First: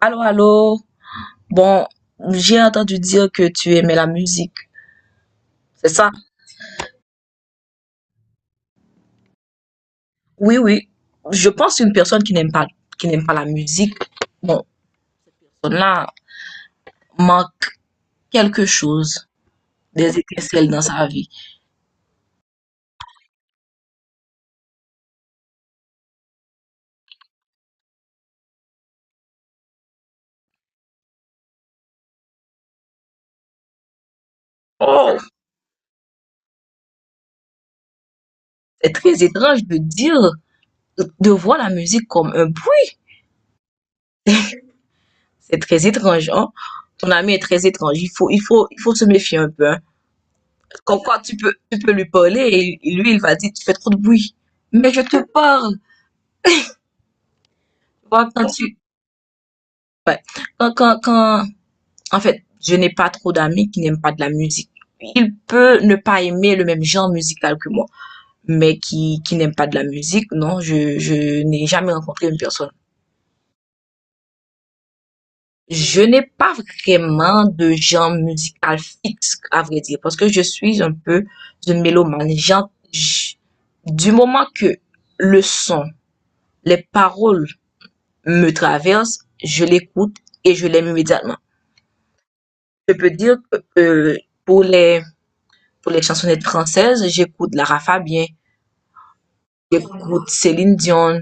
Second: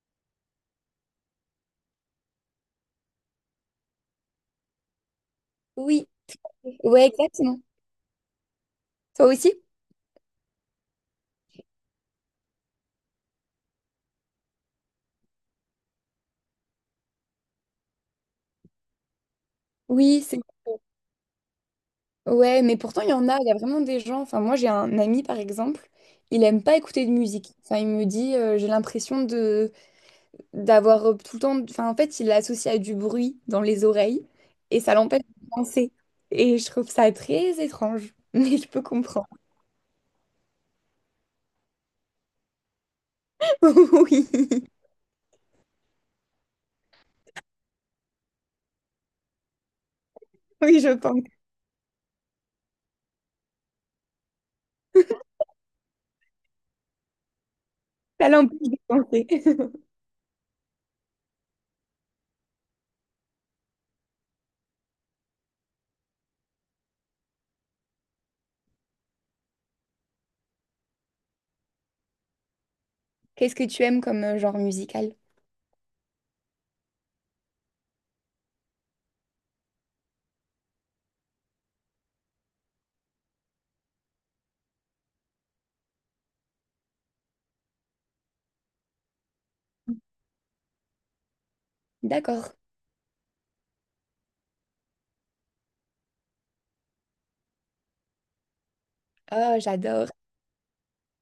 Allô, allô. Bon, j'ai entendu dire que tu aimais la musique. C'est Oui, ça? ouais, exactement. Toi aussi? Oui, oui. Je pense qu'une personne qui n'aime pas la musique, bon, là, manque quelque chose, des Oui, c'est étincelles dans sa vie. ouais, mais pourtant il y en a, il y a vraiment des gens. Enfin, moi j'ai un ami par exemple, il aime pas écouter de musique. Enfin, il me dit j'ai l'impression de d'avoir tout le temps. Enfin, en fait, il l'associe à du bruit dans les oreilles et ça Oh, l'empêche de penser. Et je trouve ça très étrange, mais je peux c'est très comprendre. étrange de dire, de voir la musique comme un bruit. Oui, C'est très étrange, hein? Ton ami est très étrange. Il faut se méfier un peu, hein. oui, je Comme quoi, pense. tu peux lui parler et lui, il va dire, tu fais trop de bruit. Mais je te parle. Tu vois. Ça l'empêche de penser. Ouais. Quand en fait, je n'ai pas trop d'amis qui n'aiment pas de la musique. Il peut ne pas aimer le même genre musical que moi, mais qui n'aime pas de la musique, non, je n'ai jamais rencontré une personne. Qu'est-ce que tu aimes comme genre musical? Je n'ai pas vraiment de genre musical fixe, à vrai dire, parce que je suis un peu une mélomane. Du moment que le son, les paroles me traversent, je l'écoute et je l'aime immédiatement. D'accord. Je peux dire que pour les pour les chansonnettes françaises, j'écoute Lara Fabien, Ah, j'adore. j'écoute Céline Dion.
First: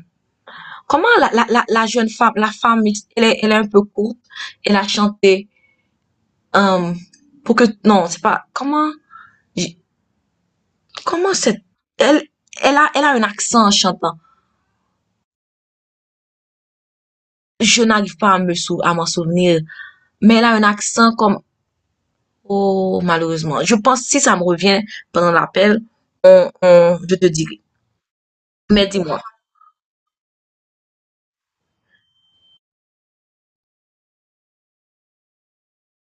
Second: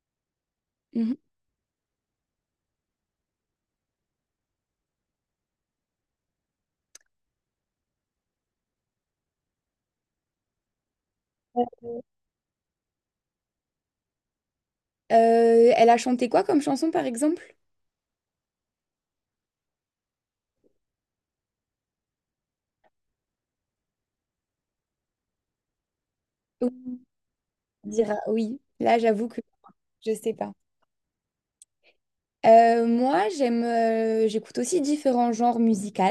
Comment Mhm. la, jeune femme, la femme, elle est un peu courte, elle a chanté euh, pour que non, c'est pas comment cette elle elle a elle a un accent en chantant. Elle a chanté quoi comme chanson, par exemple? Je n'arrive pas à à m'en souvenir, mais elle a un accent comme oh malheureusement. Je pense si ça me revient pendant l'appel, on, Oui, on je te dirai. on dira oui. Mais Là, dis-moi. j'avoue que je sais pas. Moi, j'aime, j'écoute aussi différents genres musicaux.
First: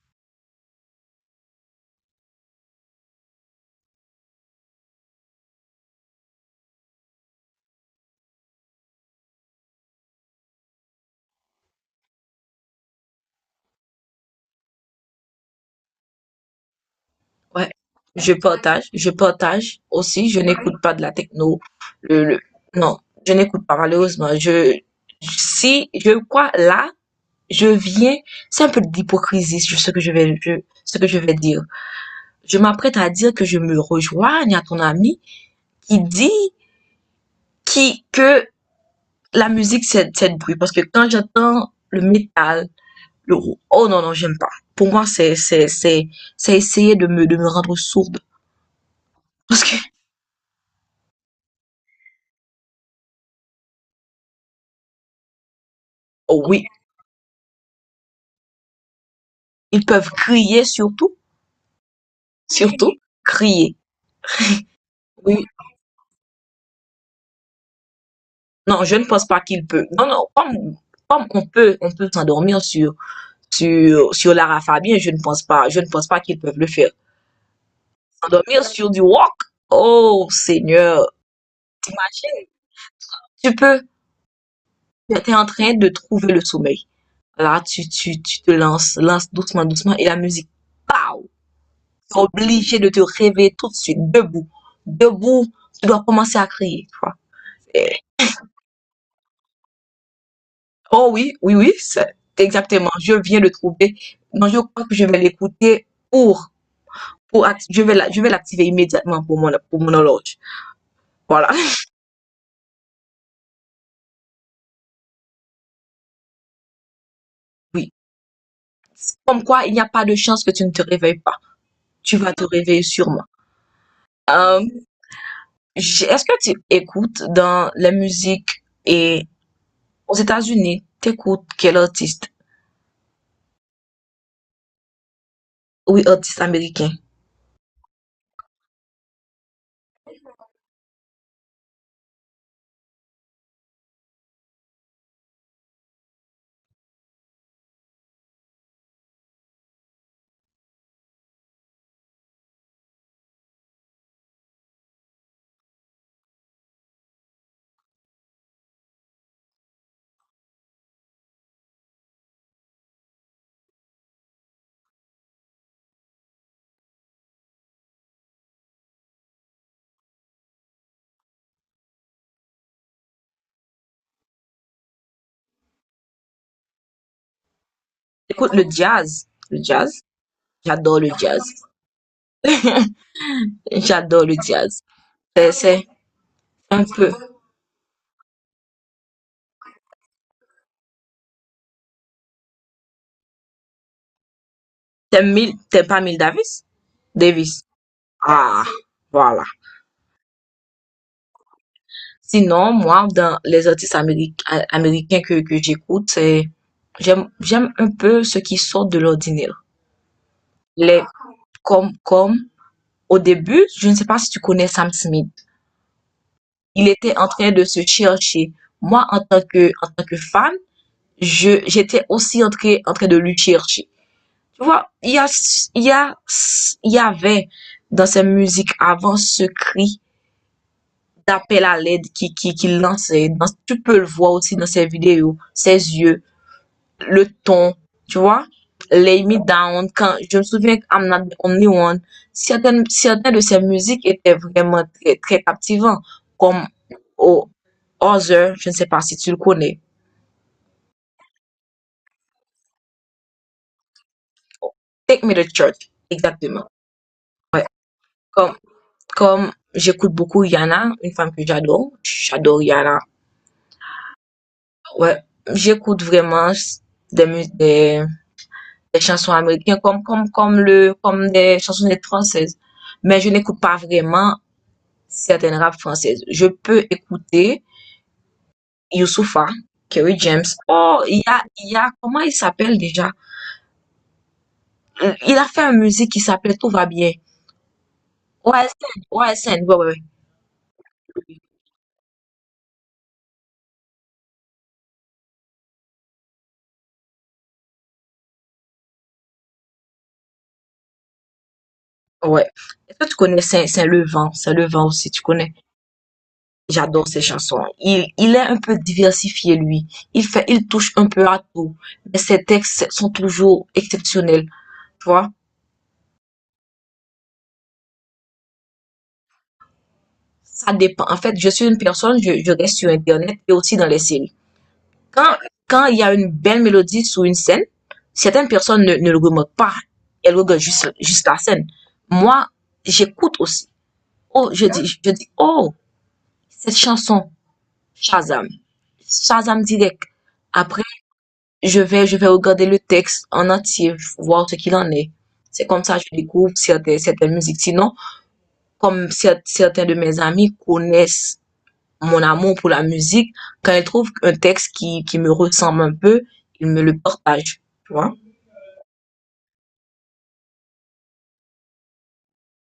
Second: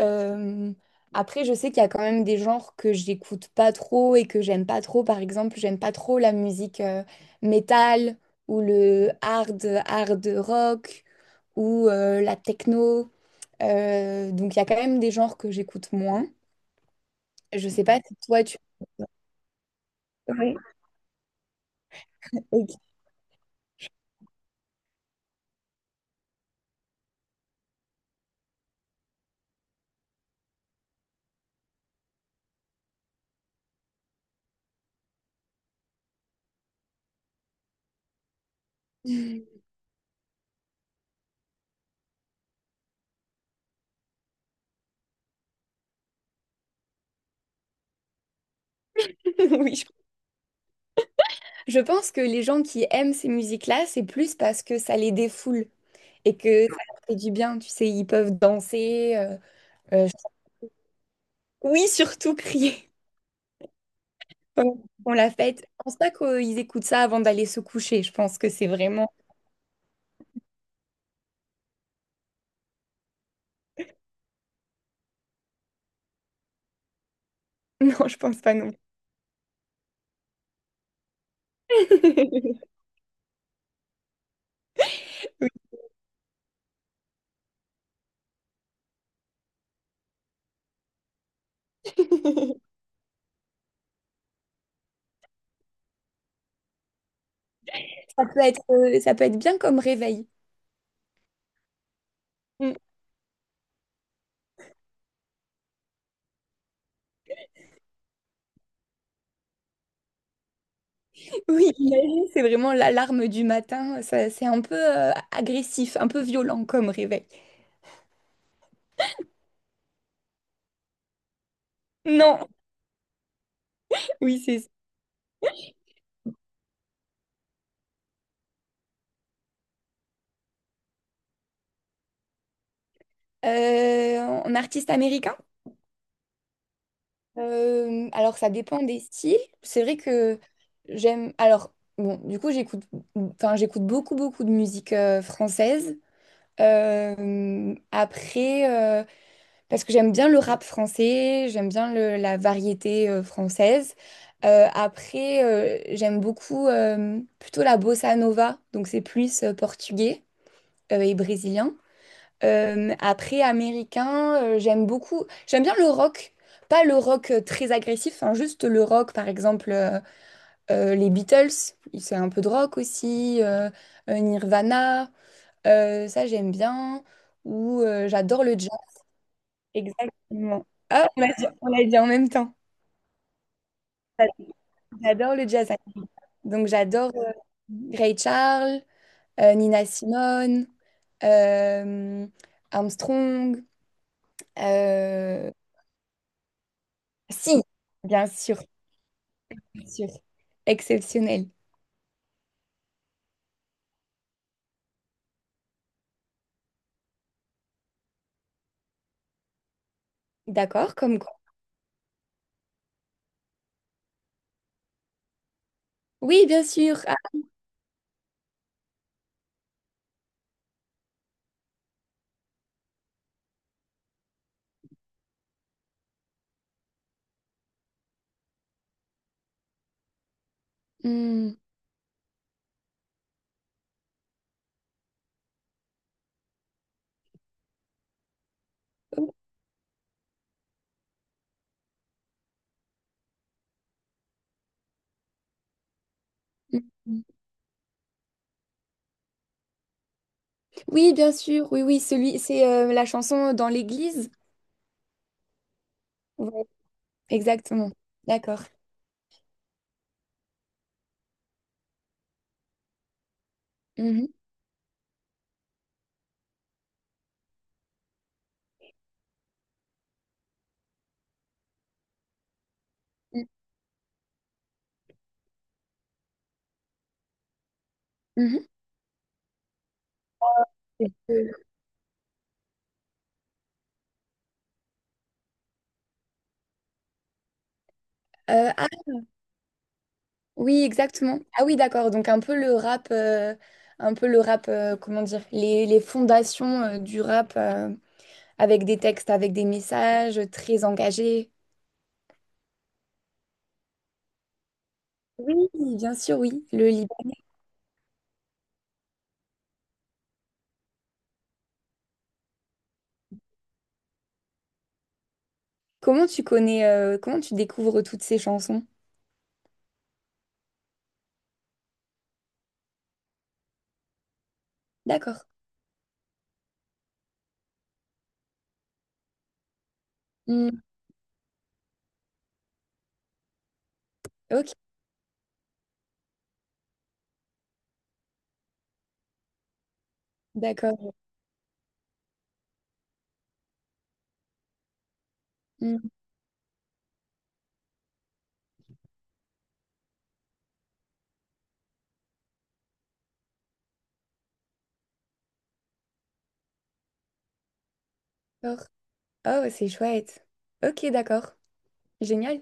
Euh, après, je sais qu'il y a quand même des genres que j'écoute pas trop et que j'aime pas trop. Par exemple, j'aime pas trop la musique métal ou le hard rock ou la techno. Donc, il y a quand même des genres que j'écoute moins. Je Ouais, sais pas si je toi, tu... partage, je partage aussi. Je Oui. n'écoute pas de la techno. Le, le- Ok. non, je n'écoute pas malheureusement. Si je crois là, je viens, c'est un peu d'hypocrisie ce que je vais dire. Je m'apprête à dire que je me rejoigne à ton ami qui dit qui que la musique c'est de bruit parce que quand j'entends le métal, oh non non j'aime pas. Pour moi c'est essayer de me rendre sourde parce que. Oui, je pense que les gens qui aiment ces musiques-là, c'est plus parce que ça les défoule et Oh oui. que ça leur fait du bien. Tu sais, ils peuvent danser. Ils euh, peuvent crier surtout, oui, surtout crier. surtout crier. Pendant on la Oui, fête. Je pense pas qu'ils écoutent ça avant d'aller se coucher. Je pense que c'est non, je ne vraiment. pense pas qu'ils peuvent. Non, non, comme on peut s'endormir sur Lara Fabian, je ne pense pas qu'ils peuvent le faire. Non, je pense pas S'endormir non. sur du rock, oh Seigneur, Plus. tu peux, tu es en Oui. train de trouver le sommeil. Là, tu lance doucement, doucement, et la musique, pow, tu es obligé de te réveiller tout de suite, debout, debout, tu dois commencer à crier, tu vois. Ça peut être bien comme réveil. Oh oui, oui, oui, Mm. exactement. Je viens de trouver. Non, je crois que je vais l'écouter pour, je vais l'activer immédiatement pour mon horloge. Voilà. Oui, imagine, c'est vraiment l'alarme du matin. Ça- C'est un peu agressif, un peu violent comme réveil. Oui. Comme quoi, il n'y a pas de chance que tu ne te réveilles pas. Tu vas Non, te réveiller sûrement. oui, Euh, c'est Est-ce que tu écoutes dans la musique et aux États-Unis, t'écoutes quel artiste? euh, en artiste américain. Oui, artiste américain. Alors ça dépend des styles. C'est vrai que j'aime. Alors bon, du coup j'écoute, enfin j'écoute beaucoup de musique française. Après, parce que j'aime bien le rap français, j'aime bien le- la variété française. J'aime beaucoup plutôt la bossa nova, donc c'est plus portugais et brésilien. Après, américain, j'aime beaucoup. J'aime bien le rock. Pas le rock très agressif, hein, juste le rock, par exemple, les Beatles, c'est un peu de rock aussi, Nirvana, ça j'aime bien. Ou j'adore le Écoute le jazz, jazz. Le jazz. exactement. J'adore le Ah, jazz. On l'a dit en même temps. J'adore le jazz. J'adore le C'est, jazz. c'est Donc un j'adore peu, Ray Charles, Nina Simone, euh, Armstrong. Euh, t'aimes pas Miles Davis? Davis. Si, bien sûr, Ah, voilà. bien sûr. Exceptionnel. Sinon, moi, dans les artistes américains que j'écoute, j'aime un peu ce qui sort de l'ordinaire. D'accord, Les, comme quoi. comme, comme, au début, je ne sais pas si tu connais Sam Smith. Oui, bien Il sûr. Ah, était en train de se chercher. Moi, en tant que fan, j'étais aussi en train de lui chercher. Tu vois, il y a, il y a, il y avait dans ses musiques avant ce cri hmm. d'appel à l'aide qui lance. Tu peux le voir aussi dans ses vidéos, ses yeux, le ton, tu vois. Lay Me Down, quand, je me souviens que I'm Not the Only One, certaines de ses musiques étaient vraiment très, très captivantes, comme oh, Other, je ne sais pas si tu le connais. Oui, bien sûr. Oui, oui, celui, c'est la chanson dans l'église. Take Me to Church, Ouais, exactement. exactement. Comme, D'accord. comme j'écoute beaucoup Yana, une femme que j'adore, j'adore Yana. Mhm. Ouais, j'écoute vraiment des musiques des chansons américaines comme des chansonnettes françaises. Mais je n'écoute pas vraiment certaines rap françaises. Je peux écouter Mhm. Youssoupha, Kerry James. Oh, il y a comment il s'appelle déjà? Il a fait une musique qui s'appelle Tout va bien. Ouais, Ah, OSN, ouais, ouais, ouais. oui, exactement. Ah oui, d'accord. Donc un peu le rap, un peu le rap, comment dire, les fondations du rap avec des textes, avec des messages très engagés. Ouais. Est-ce que tu connais Saint Levant? Saint Levant aussi, tu connais? Oui, bien sûr, oui. Le J'adore ses libéral. chansons. Il est un peu diversifié, lui. Il touche un peu à tout. Mais ses textes sont toujours exceptionnels, tu vois? Comment tu connais, comment tu découvres toutes ces chansons? Ça dépend. En fait, je suis une personne, je reste sur Internet et aussi dans les séries. Quand, D'accord. quand il y a une belle mélodie sur une scène, certaines personnes ne le remarquent pas. Elles regardent Hmm, juste la scène. Moi, j'écoute aussi. Oh, je ok, dis, je dis, oh, cette chanson, Shazam. Shazam direct. Après, d'accord. je vais regarder le texte en entier, voir ce qu'il en est. C'est comme ça Hmm, que je découvre certaines musiques. Sinon, comme certains de mes amis connaissent mon amour pour la musique, quand il trouve un texte qui me ressemble un peu, il me le partage. Tu vois? d'accord. Oh, c'est chouette. Ok, d'accord. Génial.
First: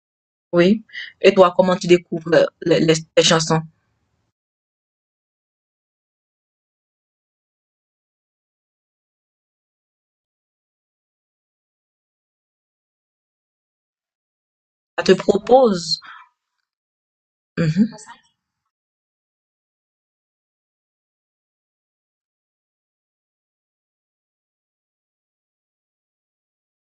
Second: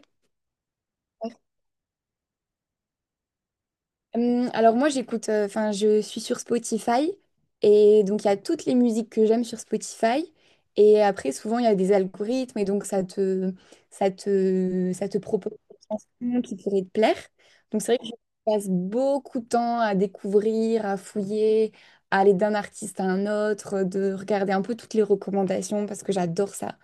Oui. Et Ouais. toi, comment tu découvres les chansons? Alors moi j'écoute, enfin je suis sur Spotify et donc il y a toutes les musiques que j'aime sur Spotify et après souvent il y a des algorithmes et donc Ça ça te te propose des propose? chansons qui pourraient te plaire. Donc c'est Mhm, vrai que je passe beaucoup de temps à découvrir, à fouiller, à aller d'un artiste à un autre, de regarder un peu toutes les recommandations parce que j'adore ça.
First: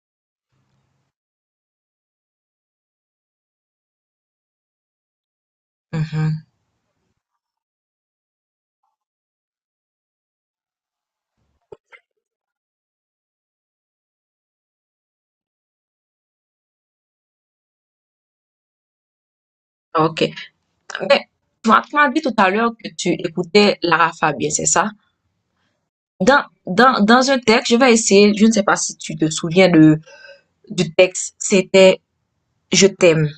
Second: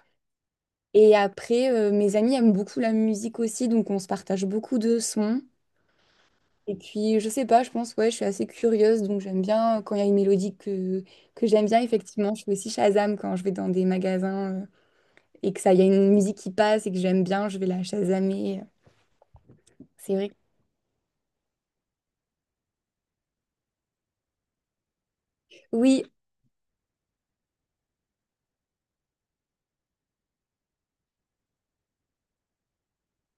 Et après mes amis aiment beaucoup la musique aussi donc on se partage beaucoup de sons. mhm. Et puis, je sais pas, je pense, ouais, je suis assez curieuse, donc j'aime bien quand il y a une mélodie que j'aime bien, effectivement. Je fais aussi Shazam quand je vais dans des magasins et que ça, il y a une musique qui passe et que j'aime bien, je vais la Shazamer. C'est Ok. vrai. Que- Mais tu m'as dit tout à l'heure que tu écoutais Lara Fabian, c'est ça? Oui, Dans un texte, je vais essayer, je ne sais pas si tu te souviens du texte, c'était Je t'aime.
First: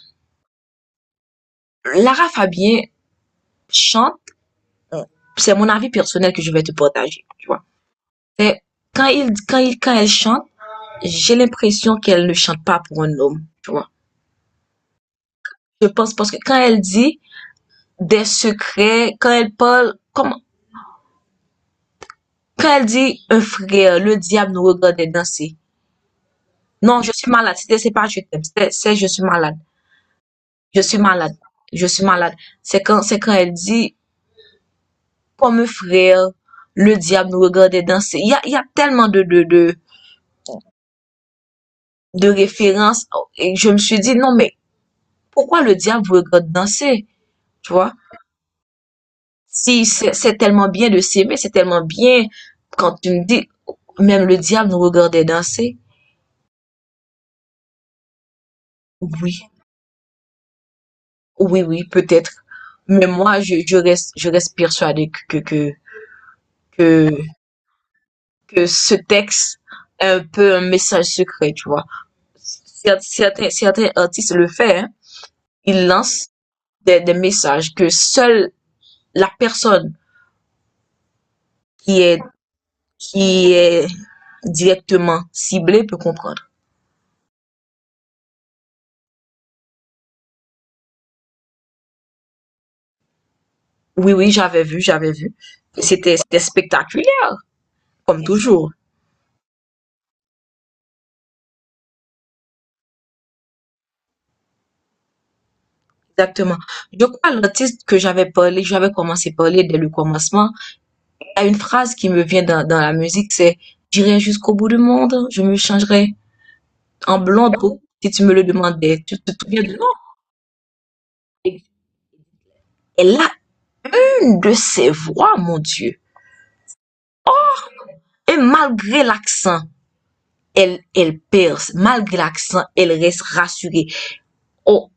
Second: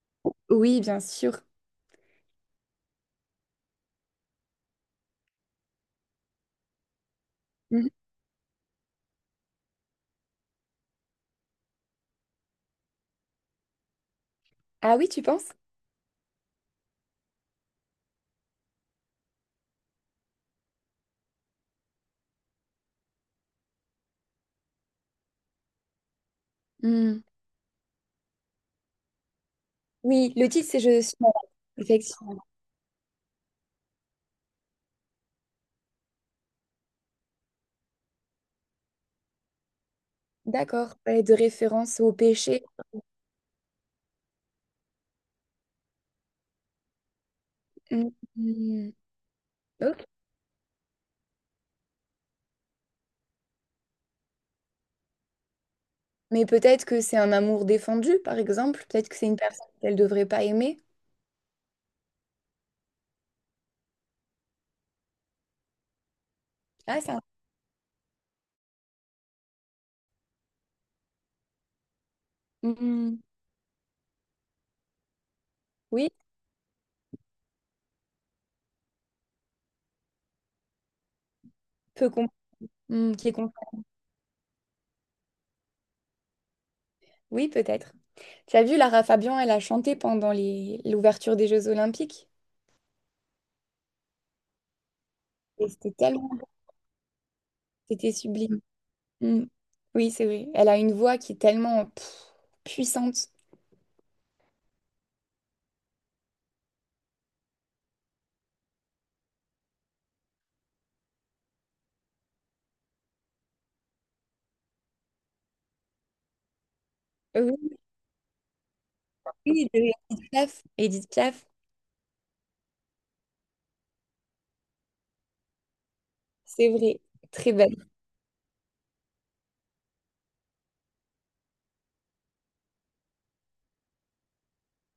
oui, bien sûr. Lara Fabian chante, c'est mon avis personnel que je vais te partager. Tu vois. Mhm. C'est quand elle chante, j'ai l'impression qu'elle ne chante pas pour un homme, tu vois. Ah oui, tu penses? Je pense parce que quand elle dit des secrets, quand elle parle, comme, quand elle dit un frère, le diable nous regarde danser. Non, je Hmm. suis malade. C'est pas je t'aime. C'est je suis malade. Oui, le titre, c'est Je suis Je suis malade. malade. Je suis malade. Effectivement. C'est quand elle dit comme un frère, le diable nous regarde danser. Il y a tellement de, de, de, D'accord. Ouais, de référence au de péché. références. Et je me suis dit, non, mais pourquoi le diable vous regarde danser? Tu vois? Hmm. Hmm. Si Ok. c'est tellement bien de s'aimer, c'est tellement bien quand tu me dis, même le diable nous regardait danser. Mais peut-être que c'est un amour défendu, par exemple. Peut-être que c'est Oui, une personne qu'elle devrait pas aimer. oui, oui, peut-être. Mais moi, je reste persuadée Ah, que, ça. que ce texte est un peu un message secret, tu vois. Cer- Hmm. Certains, certains artistes le font, hein. Ils Oui, lancent des messages que seule la personne qui peu est, Hmm, qui est qui contre- est directement ciblée peut comprendre. Oui, peut-être. Tu as vu, Lara Fabian, elle a chanté pendant les... l'ouverture des Jeux Olympiques. Oui, oui, j'avais vu. Et c'était C'était, tellement... c'était spectaculaire, C'était comme sublime. toujours. Hmm. Oui, c'est vrai. Elle a une voix qui est tellement pff, puissante. Exactement. Je crois l'artiste que j'avais commencé à parler dès le commencement. Il y a une phrase qui me vient dans la musique, c'est J'irai jusqu'au bout du monde, je me changerai en Euh, blonde peau si tu me le demandais. Tu te Oui, souviens oui, de de Edith Piaf. Edith Piaf, non? Elle a une de ses voix, mon Dieu. c'est vrai. Très belle. Et malgré l'accent, elle perce. Malgré l'accent, elle reste rassurée. On,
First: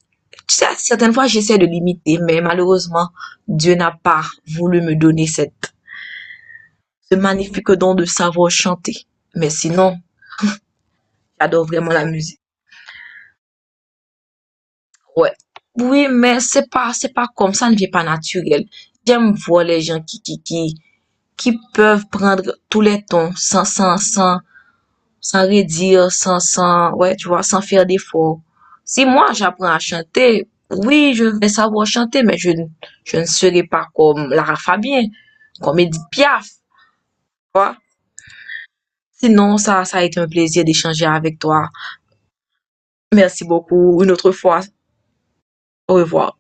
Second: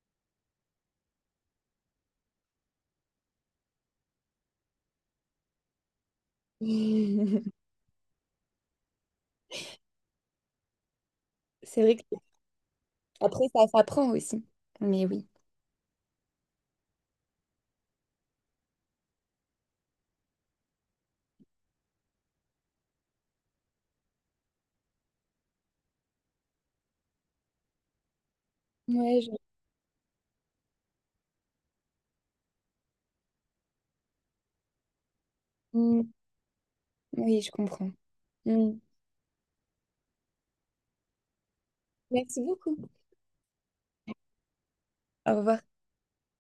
certaines fois, j'essaie de limiter, mais malheureusement, Dieu n'a pas voulu me donner ce magnifique don de savoir chanter. Mais sinon, j'adore C'est vraiment vrai que la musique. après, ça s'apprend aussi. Mais oui. Ouais. Oui, mais c'est pas comme ça, ne vient pas naturel. J'aime voir les gens qui peuvent prendre tous les tons sans redire, sans, sans, ouais, tu vois, sans faire d'efforts. Si Ouais, moi je... j'apprends à chanter, oui, je vais savoir chanter, mais je ne serai pas comme Lara Fabien, comme Hmm, Edith Piaf, tu oui, je vois. comprends. Hmm. Sinon, ça a été un plaisir d'échanger avec toi. Merci beaucoup. Merci beaucoup. Une autre fois, Au revoir. au revoir.